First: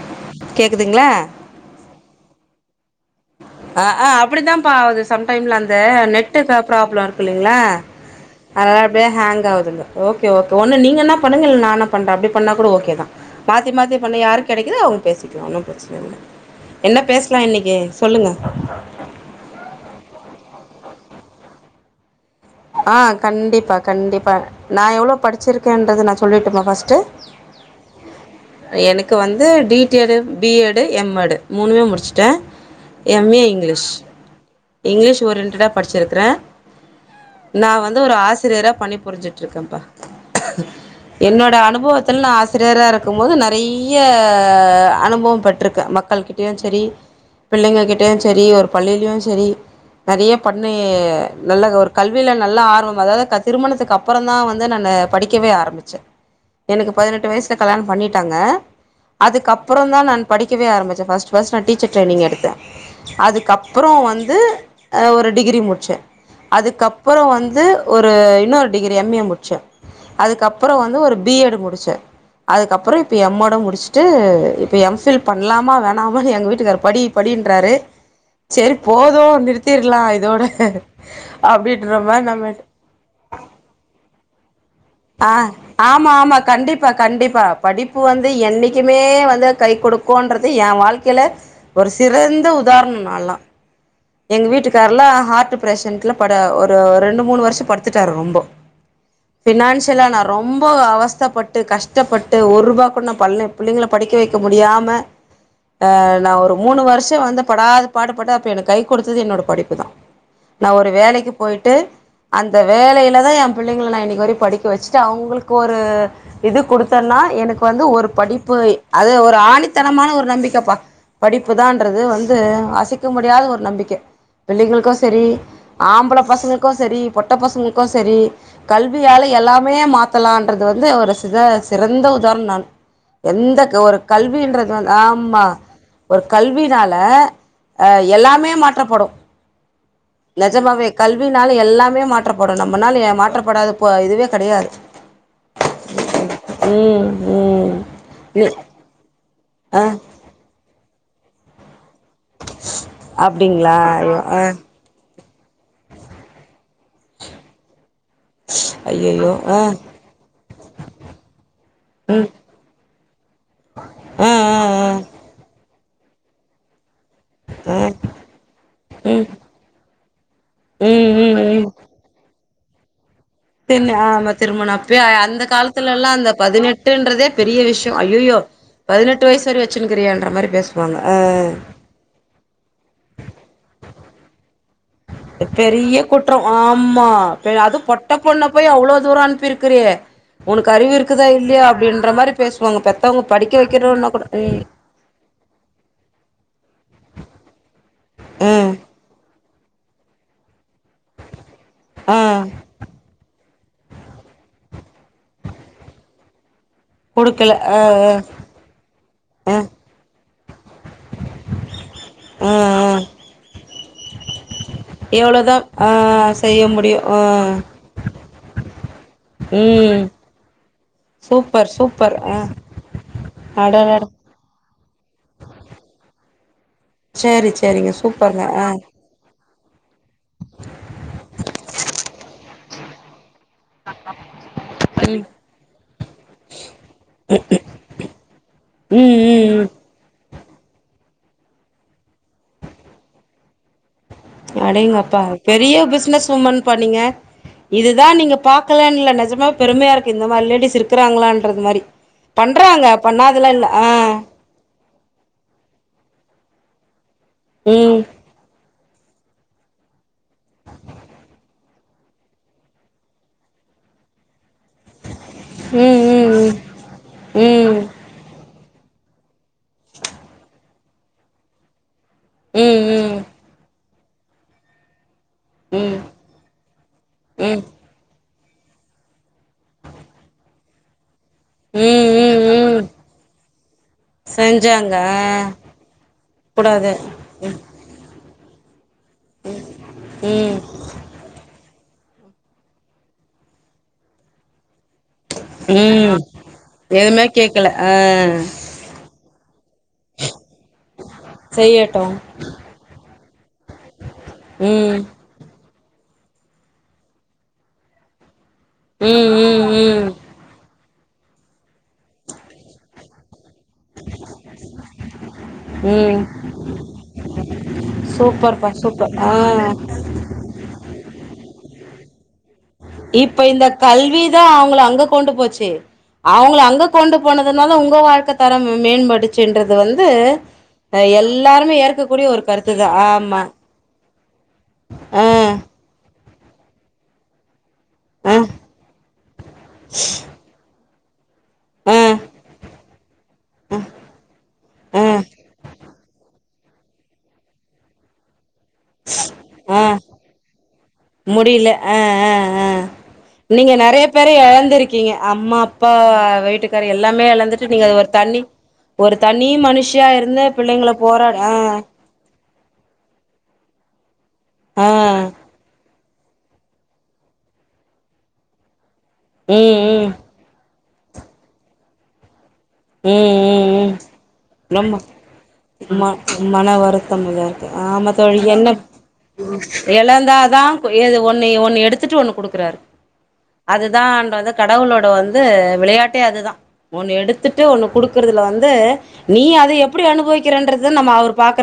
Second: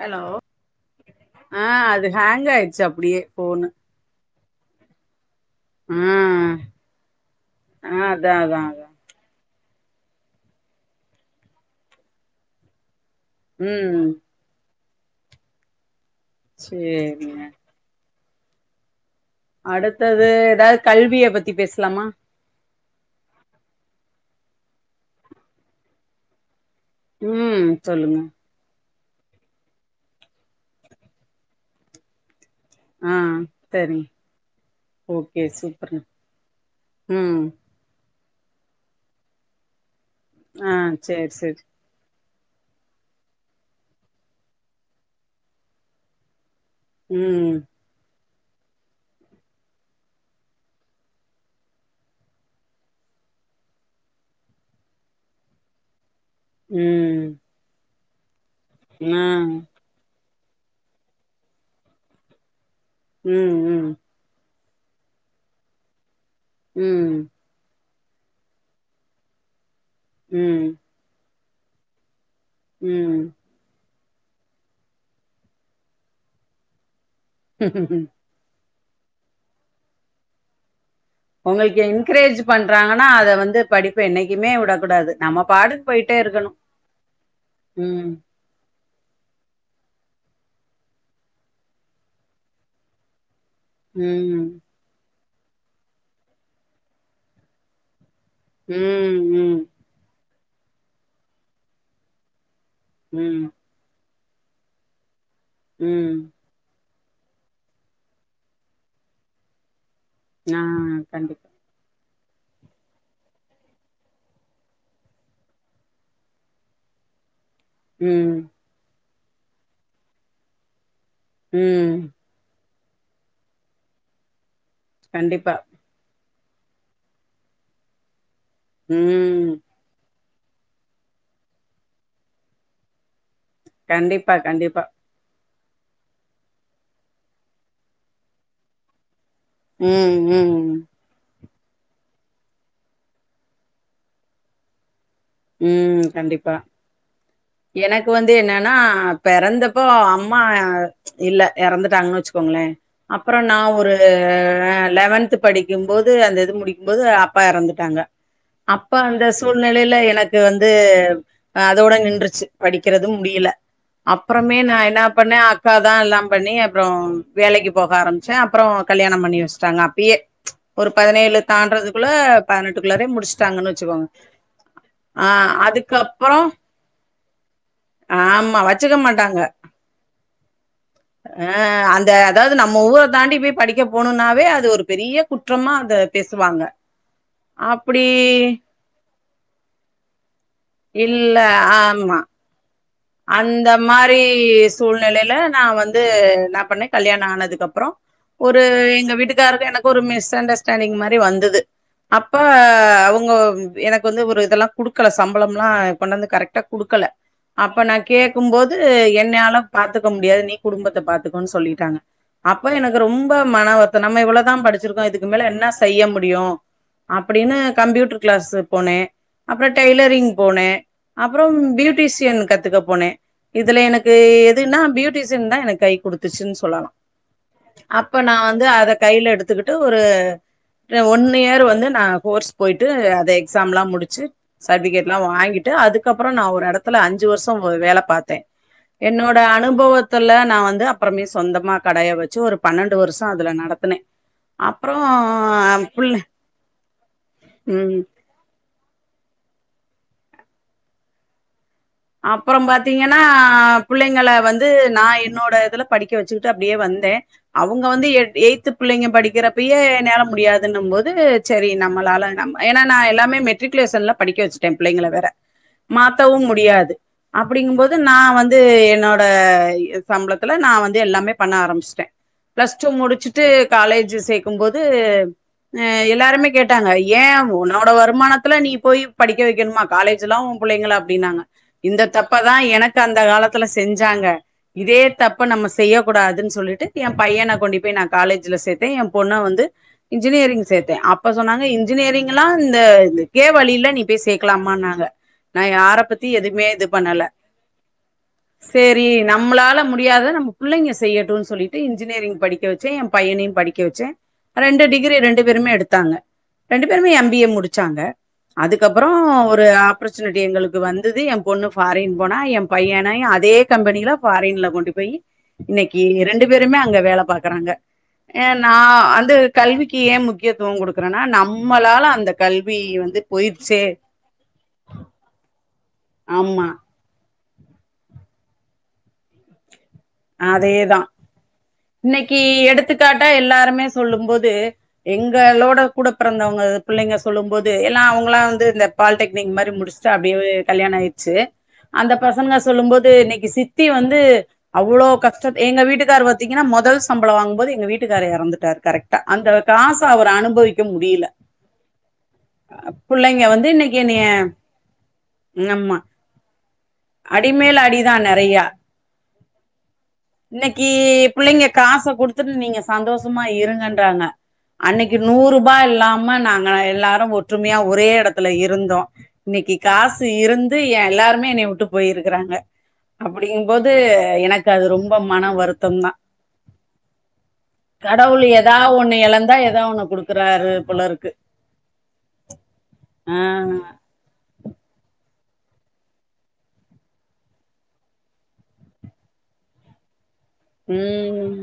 hello கேக்குதுங்களா ஆஹ் அது ஹேங் ஆயிர் அப்டியே போன அப்டிதாம்ப்பா ஆகுது சம் டைம்ல அந்த நெட்டு ப்ராப்ளம் இருக்கு இல்லங்களா ஆ அதா அதா அதல்ல அதா அப்டியே ஹக் ஆகுது ஓகே கே ஒன்னு நீங்கன்னா பன்னுன்க இல்ல நான் நா பண்றேன் அப்டி பண்ணா கூட ஓகே தான் மாத்தி ம் மாத்தி பண்ணி யாருக்கு கெடைக்குது அவங்க பேசிக்கலாம் ஒன்னும் பிரச்சனை இல்ல என்ன பேசலா சேரிங்க இன்னக்கி சொல்லுங்க அடுத்தது ஏதாவது கல்விய பத்தி பேசலாமா ஆ கண்டிப்பா கண்டிப்பா நான எவ்வளோ படிச்சிருக்கேன்றது நான சொல்லிட்டுரும்மா உம் சொல்லுங்க எனக்கு வந்து D D Ed B Ed M Ed மூணுமே முடிச்சுட்டேன் ஆ எம் ஏ இங்கிலீஷ் சரி இங்கிலீஷ் ஓரியன்டடா படிச்சிருக்கிறேன் உம் நான ஒரு ஆசிரியரா பணி புரிஞ்சிட்டு இருக்கேன்ப்பா ஆ சேரி என்னோட சேரி அனுபவத நான ஆசிரியராக இருக்கும் போது நெறைய அனுபவம் பெட்டிருக்கேன் மக்கள் கிட்ட இப்பயு சரி ம் பிள்ளைங்க கிட்டயு ச செரி ஒரு பள்ளியிலயும் செரி நெறைய பண்ண நல்ல ஒர்க் கல்வியில நல்லா ஆர்வம் அதாவது திருமணத்துக்கு அப்பறம் தான் வந்து நான் படிக்கவே ஆரம்பிச்சேன் எனக்கு ம் பதினெட்டு வயசுல கல்யாணம் பண்ணிட் ட்டாங்க ஆ அதுக்கப்புறோந்தா நான் படிவேயாரம்பிதக்ஷச்சேன் ப்ட்ர்ஸ்ட நான்டீர் டரைனி் எடுத்தன் ம் ம் அதுக்கப்பறம் வந்து ஒரு டிகிரி முடிச்சேன் அதுக்கப்புற ம் வந்து ஒரு இன்னொரு டிகிரி எம் ஏ முடிச்சேன் ம் அதுக்கப்பறம் வந்து ஒரு பி எடு முடிச்சேன் அதுக்கப்புற இப்போ ம் எம்மோட முடிச் ட்டு இப்ப எம் பில் பண்ணலாமா வேணாம எங்க வீட்டுக்கரு படி படுகின்னுராரு சேரி போது நிறுத்திரலா இதோட உங்களுக்கு அப்டின்ற மாரி என்கரேஜ் நம்ம பண்றாங்கன்னா அத வந்து படிப்பு என்னைக்குமே விடக்கூடாது நம்ம ஆஹ் பாட்டுக்கு ஆமா போயிட்டே ஆமா இருக்கணு கண்டிப்பா கண்டிப்பா படிப்பு ம் வந்து என்னைக்குமே வந்து கை கொடுக் போன்றது ஏன் வாழ்க்கையில ஒரு சிறந்த உதாரணோ நான்லா எங்க ம் வீட்டுக்காரலெல்லாம் [unintelligible] படு ஒரு ரெண்டு மூணு வருஷ படுத்துட்டாரு ரொம் ப்போ ம் ம் ஃபினான்ஷியலா நெர் ரொம்ப அவஸ்தப்பட்டு கஷ்டப்பட்டு ஒரு ரூபா குடு நா ம் பள்ளி பிள்ளைங்கள படிக்க வைக் க்க முடியாம ஆ ம் நான ஒரு மூணு வருஷம் த்து வந்து படாத பாடு பட்டு அப்ப எனக்கு கைக் கொடுத்தது என்னோட படிப்பு தான் ஆ நா ஒரு வேலைக்கி கண்டிப்பா போயிட்டு அந்த வேளயில தான் என் புள்ளைங்களை நான இன்றனைக்கு வர படிக்க வச்சுட்டு அவங்களுக்கு ஒரு இது கொடுத்தேன்னா எனக்கு ப்ப வந்து ஒரு ம் படிப்பு அது ஒரு ஆணித்தனமான ஒரு நம்பிக்கைப்பா ம் படிப்புதான்ன்றது வந்து ஆச இருக்க முடியாத ஒரு நம்பிக்கை க்கே பிள்ளைங்களுக்கும் சரி கண்டிப்பா ஆம்பள பசங்கக்கு சரி பொட்ட பசங்கக்கு சரி கல்வியால ம் எல்லாமே மாத் த்தலான்றது வந்து ஒரு சித சிறந்த உதாரணோ நான் எந்த க ஒரு கண்டிப்பா கல்வின்றது கண்டிப்பா வந் ஆமா ஒரு கல்வினால ஆ எல்லாமே மாற் ற்றப்படு ம் ம் னால எல்லாமே மாற்றப்படு நம்மனால எ மாற்றப்படாத பொ இதுவே கெடையாது ம் கண்டிப்பா ம் ம் எனக்கு வந்து நீ என்னன்னா ஆ பெறந்தப்போ அம்மா இல்ல எறந்துட் தாங்க வச்சுக்கோங்களேன் அப்பறம் நான அப்டிங்களா ஒரு ஐயோ ஆ லெவன்த் படிக்கும்போது அந்த இது முடிக்க ம்போது அப்பா எறந்துட்டாங்க அப்ப அந்த ஐயையோ ஆ சூழ்நிலையில எனக்கு வந்து அ அதோட ம் நின்றுச்சு படிக்கிறது முடியல ஆ அப்றமே ஆ நா என்னா பண்ணே அக்காதான் எல்லாம் பண்ணி அப்பறம் வேலைக்கு ஆ போக ஆ ஆரம்பிச்சே அப்றோ கல்யாணோ ம் பண்ணி வச்சுட்டாங்க அப் ப்பயே ஒரு ம் பதினேழு ம் தாண்டறதுக்குள்ள பதினெட்டுகுல்லாரே முடிச் தின்ன ஆமா திருமண அப்யே ஆ அதுக்கப்பறம் பெரிய விஷ்யோ ஐயையோ ஆமா வச்சுக்க பதினெட்டு மாட்டாங்க வயசு வரையு வச்சுன்னுக்கிறியான்ற மாரி பேசுவாங்க ஆ ஹ அந்த அதாவது நம்ம ஊரை தாண்டி போய் படிக்க போணும்னாவே அது ஒரு பெரிய அ குற்றமா அத பெரிய குற்றோ பேசுவாங்க ஆமா பின்ன அது அப்டி பொட்ட பொண்ண போய் அவ்ளோ தூரோ அனுப்பிருக்குறியே உனக்கு அறிவு இருக்குதா இல்ல இல்லயா அப்படின்ற ஆமா மாரி பேசுவாங்க பெத்த அந்த மாரி சூழ்நிலைல நா வந்து என்ன பண்ணே கல்யாணோ ஆனதுக்கு அப் அப்பறம் ஒரு ம் எங்க வீட்டுக் வீட்டுக்காருக்கு எனக்கு ஒரு மிஸ் அண்டஸ் டர்னிங் மாரி வந்தது ஆ அப்ப அவுங்கவுங் எனக்கு வந்து ஒரு இதெல்லாம் குடுக்கல சம்பளம் லா கொண்டாந்து வந்து கரெக்டா குடுக்கல ஆ அப்போ நான் கேட்கும்போது ஆ என்னையாள ஆ பாத்துக்க முடியாது நீ குடும்பத்தை பாத்துக்கோ சொல்லிட்டாங்க ஆ அப்ப ஆ எனக்கு ரொம்ப மனவர்த் நம்மவ்ளதான் படித்து இதுக்கு மேல எவ்ளோதா என்ன ஆ செய்ய முடியும் செய்ய முடியு ஆ அப்டின்னு கம்புட்டுரு கிளாஸ் சு போனே அப்றம் ம் டெய்லரிங் போனே அப்றம் சூப்பர் சூப்பர் பியூட்டிசியன் ஆ இருக்க போனே இதுல அடடட எனக்கு எதுனா பியூட்டிசியன் தான் எனக்கு கை கொடுத்துச்சுன்னு செ சொல்லலா சேரி சேரிங்க அப்ப நா சூப்பருங்க ஆ வந்து அதை கையில எடுத் ஒங்கிட்டா ஒரு ஒன் இயர் வந்து நான் கோர்ஸ் போயிட்டு அதே எக்ஸாம் எல்லா முடிச்சு சர்டிஃபிகேட்லா ம் வாங்கிட்டு அதுக்கப்புறோ நா ஒரு எடத்துல அஞ்சு வருஷ் இரும்போது வேலை பார்த்தேன் ம் என்னோட ம் அனுபவத்துல நா வந்து அப்புறமே சொந்தமா கடைய வச்சு ஒரு பன்னெண்டு வருஷோ அதுல நடத்துனே அப்புறம் அடேங்கப்பா பெரிய புள்ள பிசினஸ் உமன்பா நீங்க ம் இதுதான் நீங்க பக் [unintelligible] இல்ல நெஜமா பெருமையா இருக்கு இந்த மாரி லேடிஸ் இருக்குறாங்களான்றது மாரி அப்புறம் பண்றாங்க பாத்தீங்கன்னா பண்ணாதெல்லா இல்ல ஆ பிள்ளைங்க வந்து நான் என்னோட இதுல படிக்கன் க்க வச்சுக்கிட்டு அப்டியே வந்தே அவங்க ம் வந்து எட்டு எய்த் பிள்ளைங்க படிக்க றப்பிய நல முடியாதுன்னும் போது சரி நம்மளால நான் எல்லாமே மெட்ரிகுலேஷன்ல படிக்க வச்ச எம்பிளைங்களை வேற ம் மாத்தவும் ம் முடியாது ம் அப்டிங்கும் போது நா வந்து என்னோட இது சம்பளத்துல நான் வந்து எல்லாமே பண்ண ஆரம்பிச்சிட்டேன் ம் பிளஸ் டூ ம் முடிச்சுட்டு காலேஜ் ஜு சேக்கும்போது ம் ம் அஹ எல்லாருமே கேட்டாங்க ஏன் ம் உன்னோட வருமானத் என்ன நீ போய் படிக்க வைக்கணுமா காலேஜ்லாம் உம் பிள்ளைங்களை அப்படின்னாங்க ம் இந்த ம் தப்பதான் ம் எனக்கு அந்த காலத்துல செஞ்சாங்க செஞ்சாங்க இதே ஆ தப்ப நம்ம செய்ய கூடாதுன்னு சொல்லிட்டு கூடாது என் பையனை கொண்டு போய் நான் காலேஜ்ல சேர்த்து ந்து என் பொண்ண வந்து ம் இன்ஜினியரிங் சேத்தே அப்ப சொன்னாங்க இந் இன்ஜினியரிங்லா இந்த இதுக்கே வழியில்ல நீ போய் சேக்கலாமான்னா இந்த நான் யாரை பத்த எதுவுமே கேக்கல்ல ஆஹ் ஒகே நம்மளாலப் ண்ண முடியாதத நம் புள்ளைங்க செய்யட்டுன்னு சொல்லிட்டு செய்யட்டு இன்ஜினியரிங் படிக்க வச்சே என் பையனையு படிக்க வச்சே ரெண்டு ம் டிகிரி ரெண்டு பேருமே எடுத் தாங்க ரெண்டு பேருமே எம் பி ஏ முடிச்சாங்க அதுக்கப்புறோ ம் ஒரு ம் ம் ஆப்பர்ச்சுனிட்டி எங்களுக்கு வந் அடுதது என் பொண்ணு பாரின் போனா என் பையனய் அதே கம்பெனில பாரின்ல கொண்டு போய் இன்னைக்கு ம் ரெண்டு பேருமே அங்க வேலை பாார்கறாங்க ஏ சூப்பர்ப்பா நான் சூப்பர் ஆ வந்த கல்விக்கு ஏன் முக்கியத்துவம் கொடுக்குறேனா நம்மளால அந்த கல்வி வந்து இப்ப இந்த போயிடுச்சே கல்விதா அவங்கள அங்க கொண்டு போச்சு அவங்கள ஆமா அங்க கொண்டு போனதுனால உங்க வாழ்க்கை தரம் மேம்படுச்சுன்றது அதேதான் ஏற்கக்கூடிய இன்னைக்கு ஒரு கருத்துதா எடுத்துக்காட்டா ஆமா எல்லாருமே சொல்லும் போது ஆ எங்களோட கூட பிறந்தவங்க பிள்ளங்க சொல்லும் போது எல்லாம் ஆ அவங்களாம் வந்து இந்த பாலிடெக்னிக் மாரி முடிச்சுட்டு அடியே கல்யாண ஆய ச்சு ஆ அந்த பசங்க சொல்லும் போது இன்னைக்கு சித்தி வந்து அவ்ளோ ஆ கஷ்டத் எங்க வீட்டுக்கார் பாத்தீங்கன்னா மொதல் சம்பளோ வாங்கும்போது எங்க வீட்டுக்கார்ரு எறந்துட் ஆஹ் முடியல ஆஹ் ஆஹ் ஆஹ் புள்ளைங்க வந்து நீங்க இன்னைக்கு நிறைய என்னைய பேர இழந்திருக்கீங்க அம்மா அப்பா ஆமா வீட்டுக்கரு எல்லாமே இழந்துட்டு அடிமேல நீங்க அது ஒரு அடிதான் தண்ணி நெறையா ஒரு தனீ மனுஷ் இருந்து இன்னைக்கு பிள்ளைங்கள போராட புள்ளைங்க காச நீங்க சந்தோஷமா இருங்கன்றாங்க ஆ அன்னைக்கு நூறுபா இல்லாம ஆமா நாங்க எல்லாரும் ஒற்றுமையா ஒரே இடத்துல இருந்தோம் இன்னைக்கி ம் ம் ம் காசு இருந் இருந்து எல்லாருமே என்னைய விட்டு போயிருக்கிறாங்க ம் அப்படிங்கும்போது ம் எனக்கு அது ரொம்ப மன வருத்தம் மன வருத்தம் இல்ல இருக்கு ஆ ஆமா தோழி கடவுள் என்ன ஏதா ஒண்ணு இழந்தா ஏதா ஒண்ணு குடுக்குறாரு இழந்தாதான் போல ஏது இருக்கு ஒண்ணு ஒண்ணு எடுத்துட்டு ஒண்ணு குடுக்குறாரு ஆ அதுதான் ஆ வந்து கடவுளோட வந்து து விளையாட்டே அதுதா ஒன்னு எடுத் வந்துட்டு ஒன்னு கொடுக்குறதுல வந்து நீ அத எப்படி அனுபவிக்க உம்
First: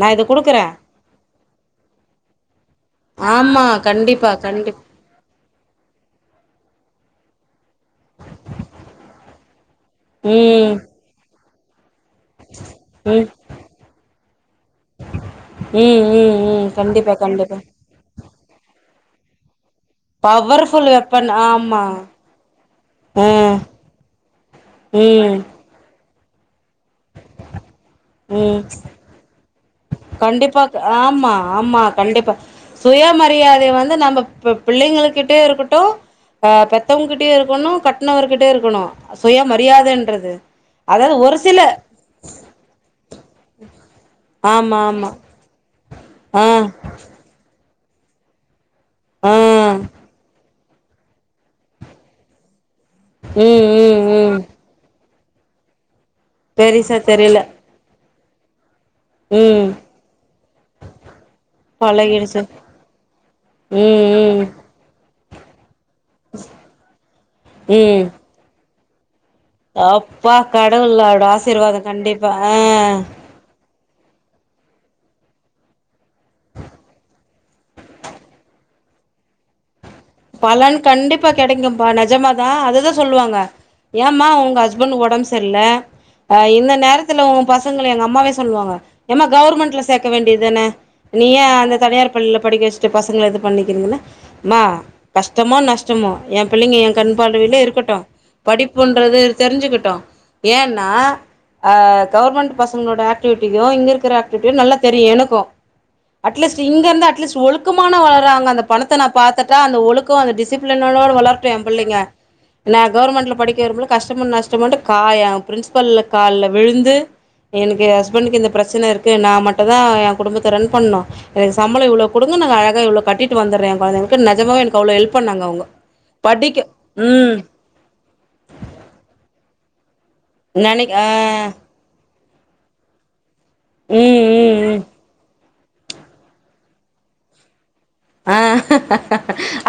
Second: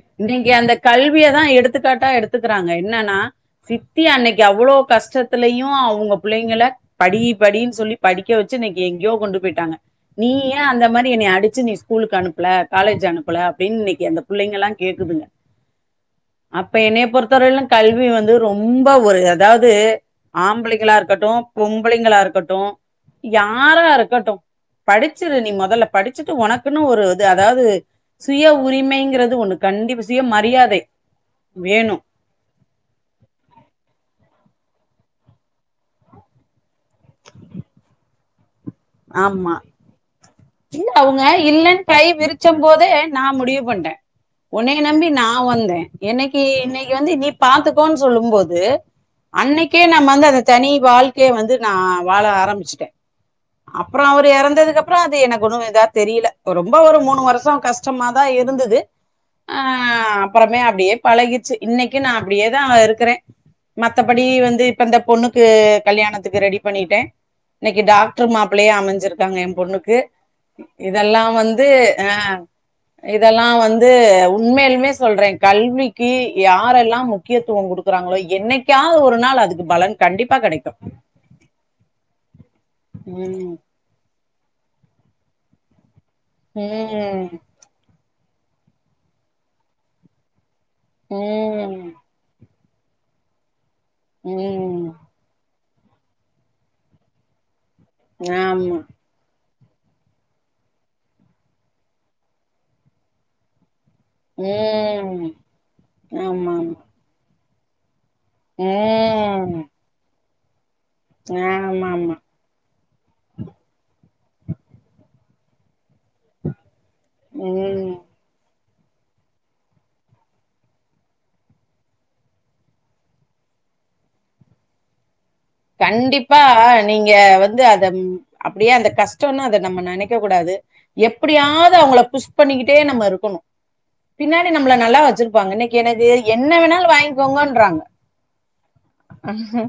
நா இத இன்னைக்கி குடுக்குறே அந்த கல்வியதா எடுத்துக்காட்டா எடுத்துக்கறாங்க என்னன்னா ஆமா சித்தி கண்டிப்பா அன்னைக்கு அவ்ளோ கண்டிப் கஷ்டத்துலயு அவங்க பிள்ளைங்கள படி படின்னு சொல்லி படிக்க வச்சு இன்னைக்கு எங்கேயோ கொண்டு போயிட்டாங்க நீ ஏன் ம் அந்த மாரி என்னைய அடித் சீனிஸ் ஸ்கூலுக்கு அனுப்புல காலேஜ் ம் அனுப்புல அப்டின்னு இன்னைக்கு அந்த பிள்ளைங்க எல்லாம் கேக்குதுங்க ம் ம் ம் அப்ப என் கண்டிப்பா கண்டிப்பா பொறுத்தவரை கல்வி வந்து ரொம்ப ம்ப ஒரு அதாவது பவர்ஃபுல் ஆம்பளங்களா வெப்பன் இருக்கட்டும் ஆமா பொம்பளங்களா இருக்கட்டும் ம் யாரா இருக்கட்டும் படிச்சுரு ம் நீ முதல்ல படிச்சுட்டு உனக்குன்னு ஒரு இது அதாவது சுய ம் உரிமைங்கிறது ஒண்ணு கண்டிப்பா சுய கண்டிப்பா மரியாதை ஆமா ஆமா வேணும் கண்டிப்பா சுய மரியாதையை வந்து நம்ம இப்ப புள்ளைங்ககிட்டே இருக்கட்டும் பெத்த பேத்தவங்க கிட்டய இருக்கணும் கட்டணவர்கிட்ட ஆமா இல்ல அதாவது அவங்க ஒரு சில இல்லன்னு கை விரிச்சும் போத நான முடிவு பண்ணிட்டேன் உன ஆமா ஆமா [inaudible] நான வந்தேன் என்னைக்கு ஆ இன்னைக்கி வந்து நீ ப கோன்னு சொல்லும் போது ஆ அன்னைக்கே நம்ம வந்து அத தனி வாழ்க்கைய வந்து நான வாழ ஆரம்பிச்சுட்டேன் ம் ம் அப்பறம் அவர் ம் இறந்ததுக்குப்பறம் எனக்கு குணதார் தெரியல ரொம்ப பெரிசா ஒரு மூணு தெரில வருஷம் கஷ்டமா இருந்தது ஆ ம் அப்பறமே அப்டியே பழகிச்சு இன்னைக்கும் நான பழகிடுச்சு அப்டியே தான் இருக்கிறேன் மத்தபடி ம் ம் வந்து இப்ப இந்த பொண்ணுக்கு [inaudible] கல்யாணத்துக்கு ரெடி பண்ணிட்டேன் இன்னைக்கி ம் டாக் இதுவேஅமைஞ்சிருக்கு இருக்காங்க என் பொண்ணுக்கு அப்பா கடவுளோட இதெல்லாம் ஆசீர்வாதோ வந்துஆ கண்டிப்பா ஆ இதெல்லாம் வந்து உண்மையிலுமே ‌சொல்றேன் கல்விக்கு யாரெல்லாம் முக்கியத்துவம் கொடுக்கறாங்களோ என்னைக்காவது ஒரு நாள் அதுக்கு பலன் கண்டிப்பா பலன் கிடைக்கும் கண்டிப்பா கெடைக்கும்பா நெஜமா தான் அதுதான் சொல்லுவாங்க உம் ஏம்மா உங் ஹஸ்பண்ட் உடம்பு சரியல இந்த நேரத்துல உம் ஒ பசங்க எங்க அம்மாவே சொல்லுவாங்க ஏம்ம கவர்மெண்ட்ல சேர்க்க வேண்டியதுதான நீ ஏ அந்த உம் தனியார் பள்ளில படிக்க பசங்கள இது பண்ணி இருங்கன்னா மா உம் கஷ்டமோ நஷ்டமோ என் புள்ளைங்க என் கண் பார்வையில இருக்க ஆமா படிப்பன்றது எத்து தெரிஞ்சுக்கிட்டோம் ஏன்னா கவர்மெண்ட் பசங்களோட ஆக்டிவிட்டும் இங்க இருக்க ஆக்டிவி நல்லா தெரியும் ம் எனக்கும் ஆமா அட்லீஸ்ட் இங்க இருந்து அட்லீஸ்ட் ஒழுப் முக்கமான வள அங்க அந்த பணத்தை நான ஆமா பாத்துட்டா ம் அந்த ஒழுக்கு அந்தடிசப் டு வளரே ஆமா பிள்ளைங்க ஆமா நான் கவர்ன்மெண்ட்ல படிக்க வரும்பது கஷ்டம் கஷ்டம் நஷ்டம் காயம் பிரின்சிபல் காலுல விழுந்து எனக்கு ம் ஹஸ்பண்டக்கு இந்த பிரச்சனை இருக்கு நான் மட்டும் தான் என் குடும்பத்தை ரன் பண்ண எனக்கு சம்பளம் இவ்ளவு கொடு அழக கட்டிட்டு வந்து குழந்தைளுக்கு நஜ எனக்கு தொழில் கண்டிப்பா நீங்க ம் வந்து அத அப்படியே அந்த கஷ்டம்னு அத நம்ம நினக்கக்கு கூடாது நெனைக் ஆ எப்படியாவது அவங்கள புஸ் பண்ணிக்கிட்டே நம்ம இருக்கணும் ம் பின்னாடி ம் நம்மள ம் நல்லா வச்சிருப்பாங்கனை எனக்கு என்ன வேணாலும் வாங்கிக்கோங்கன்றன்றாங்க ஆஹ்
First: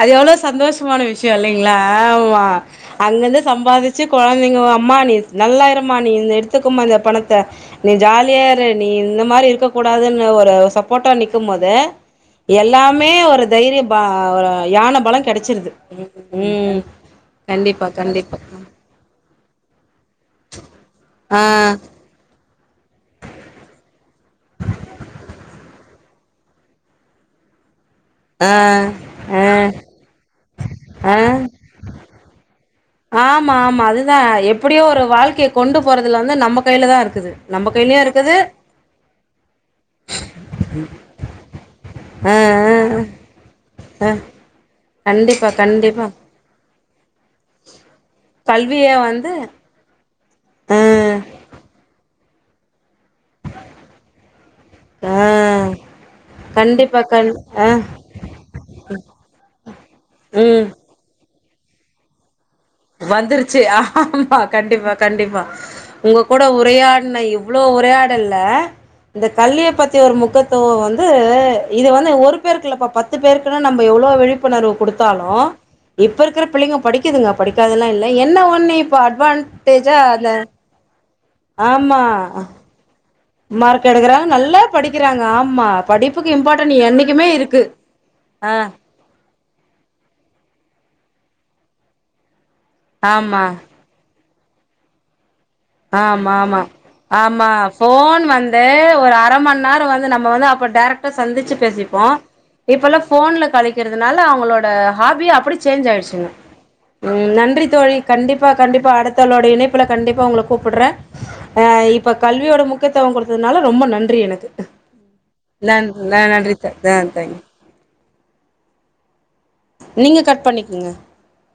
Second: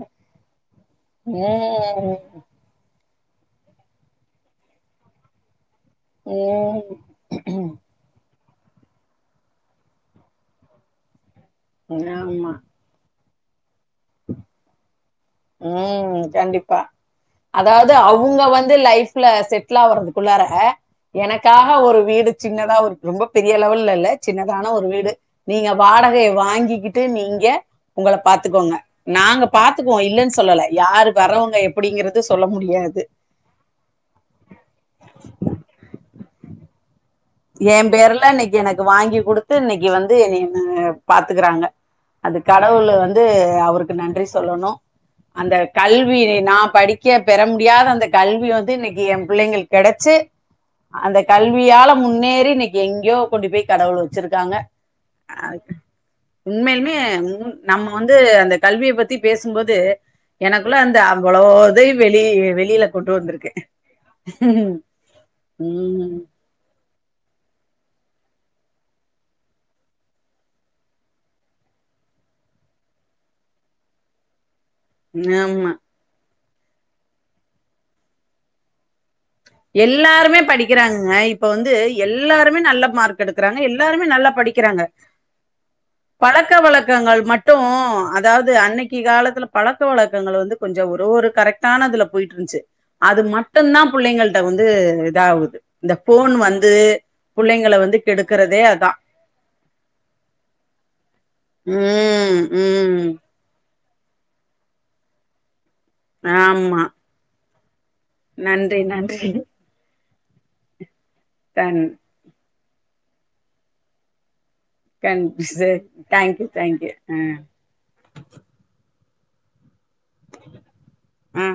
அது எவ்வளவு சந்தோஷம் கமான விஷயம் இல்லைங்களா ம் ஆமா அங்கிருந்து சம்பாதிச்சு குழந்தைங்க அம்மா நல்லா இருக்கும் மா நீ இந்த எடுத்துக்கமா ம் இந்த பணத்தை நீ ஜாலியா இரு நீ இந்த மாதிரி இருக்கக்க கூடாதுன்னு ஒரு சப்போட்டா நிக்க இருக்கு போது ஆமா எல்லாம் ஒரு தைரிய ஒரு யான பலங்க உம் கண்டிப்பா கண்டிப்பா அதாவது கண்டிப்பா அவங்க வந்து லைஃப்ல கில்லவோடாது உள்ளார ஆ எனக்காக ஒரு வீடுக்கு சின்னதா ரொம்ப பெரிய லெவல் இல்ல சின்னதான ஒரு வீடு நீங்க வாடகையை வாங்கிக்கிட்டு நீங்க உங்களை ஆ பாத்துக்கோங்க ஆ நாங்க பாத்துக்கவோம் இல்ல யார் ஆ வர்றவங்க எப்படிங்கிறது சொல்ல முடியும் ஆமா ஆமா அதுதான் எப்படியோ ஒரு வாழ்க்கையை கொண்டு போறதுல வந்து நம்ம கையில தான் இருக்குது நம்ம என் கையிலயு பேர்ல இருக்குது இன்னைக்கு எனக்கு வாங்கி கொடுத்து இன்னைக்கு வந்து பாத்துக்குறாங்க ஆ ஆ அந்த கடவுள் வந்து அவருக்கு ஆ நன்றி சொல்லணும் கண்டிப்பா அந்த கண்டிப்பா கல்வினா படிக்க பெற முடியாத அந்த கல்வி வந்து கல்விய இன்னைக்கு என் வந்து பிள்ளைங்க கிடைச்சு ஆ அந்த கல்வியால முன்னேறி இன்னைக்கு எங்கேயோ கொண்டு போய் கடவுள் வச்சிருக்காங்க ஆ ஆஹ் உண்மையிலுமே கண்டிப்பா கண் ஆ நம்ம வந்து அந்த கல்வியை பத்தி பேசும்போது ம் எனக்குள்ள அந்த அவ்வளோது வெளி வெளியில கொண்டு வந்திருக்கு வந்துருச்சு ஆமா கண்டிப்பா கண்டிப்பா உம் உங்க கூட உரையாட பத்தின இவ்வளவு உரையாடல்ல இந்த கல்விய பத்தி ஒரு முக்கியத்துவம் வந்து இது வந்து ஒரு பேருக்கில்லப்பா பத்து பேருக்கு நம்ம எவ்வளவு விழிப்பு ணர்வு கொடுத்தாலும் ஆமா இப்ப இருக்கிற பிள்ளைங்க படிக்குதுங்க படிக்காதெல்லாம் இல்லை என்ன ஒன்னு இப்போ அட்வான் எல்லாருமே படிக்கிறாங்க இப்ப வந்து ஆமா எல்லாருமே நல்ல மார்க் எடுக்கிறாங்க மார்க் எல்லாருமே எடுக்கறாங்க நல்லா படிக்கிறாங்க ஆமா படிப்புக்கு பழக்க இம்பார்ட்டன்ட் வழக்கங்கள் என்னைக்குமே இருக்கு மட்டும் அதாவது ஆ அன்னைக்கு காலத்தில் பழக்க வழக்கங்கள் வந்து கொஞ்சம் ஒரு ஒரு கரெக்டான அதுல போயிட்டு இருந்துச்சு அது ஆமா மட்டும் தான் பிள்ளைங்க அ வந்து இத ஆவுது ஆமா ஆமா ஆமா வந்து போன் கெடுக்கறதே வந்து அதா ஒரு அரைமணி நேரம் வந்து நம்ம வந்து அப்ப டேரெக்ட்டா சந்திச்சு பேசிப்போம் ம் ம் இப்பல்லாம் போன்ல க்கிறதுனால அவங்களோட ஹாபி அப்படி சேஞ்ச் ஆயிடுச்சுங்க ஆமா நன்றி தோழி கண்டிப்பா நன்றி கண்டிப்பா நன்றி அடுத்தாளோட இணைப்புல கண்டிப்பா இப்ப அவங்களுக்கு கூப்பிட்டடுறேன் கண் அஹ் இப்ப கல்வியோட முக் முக்கியத்தவம் கொடுத்ததுனால ரொம்ப நன்றி எனக்கு ண்ட் சரி நன் தேங்க்யூ நன்றி த தேங்க்யூ ஹம் தேங்க்யூ நீங்க கட் பண்ணிக்குங்க ஆ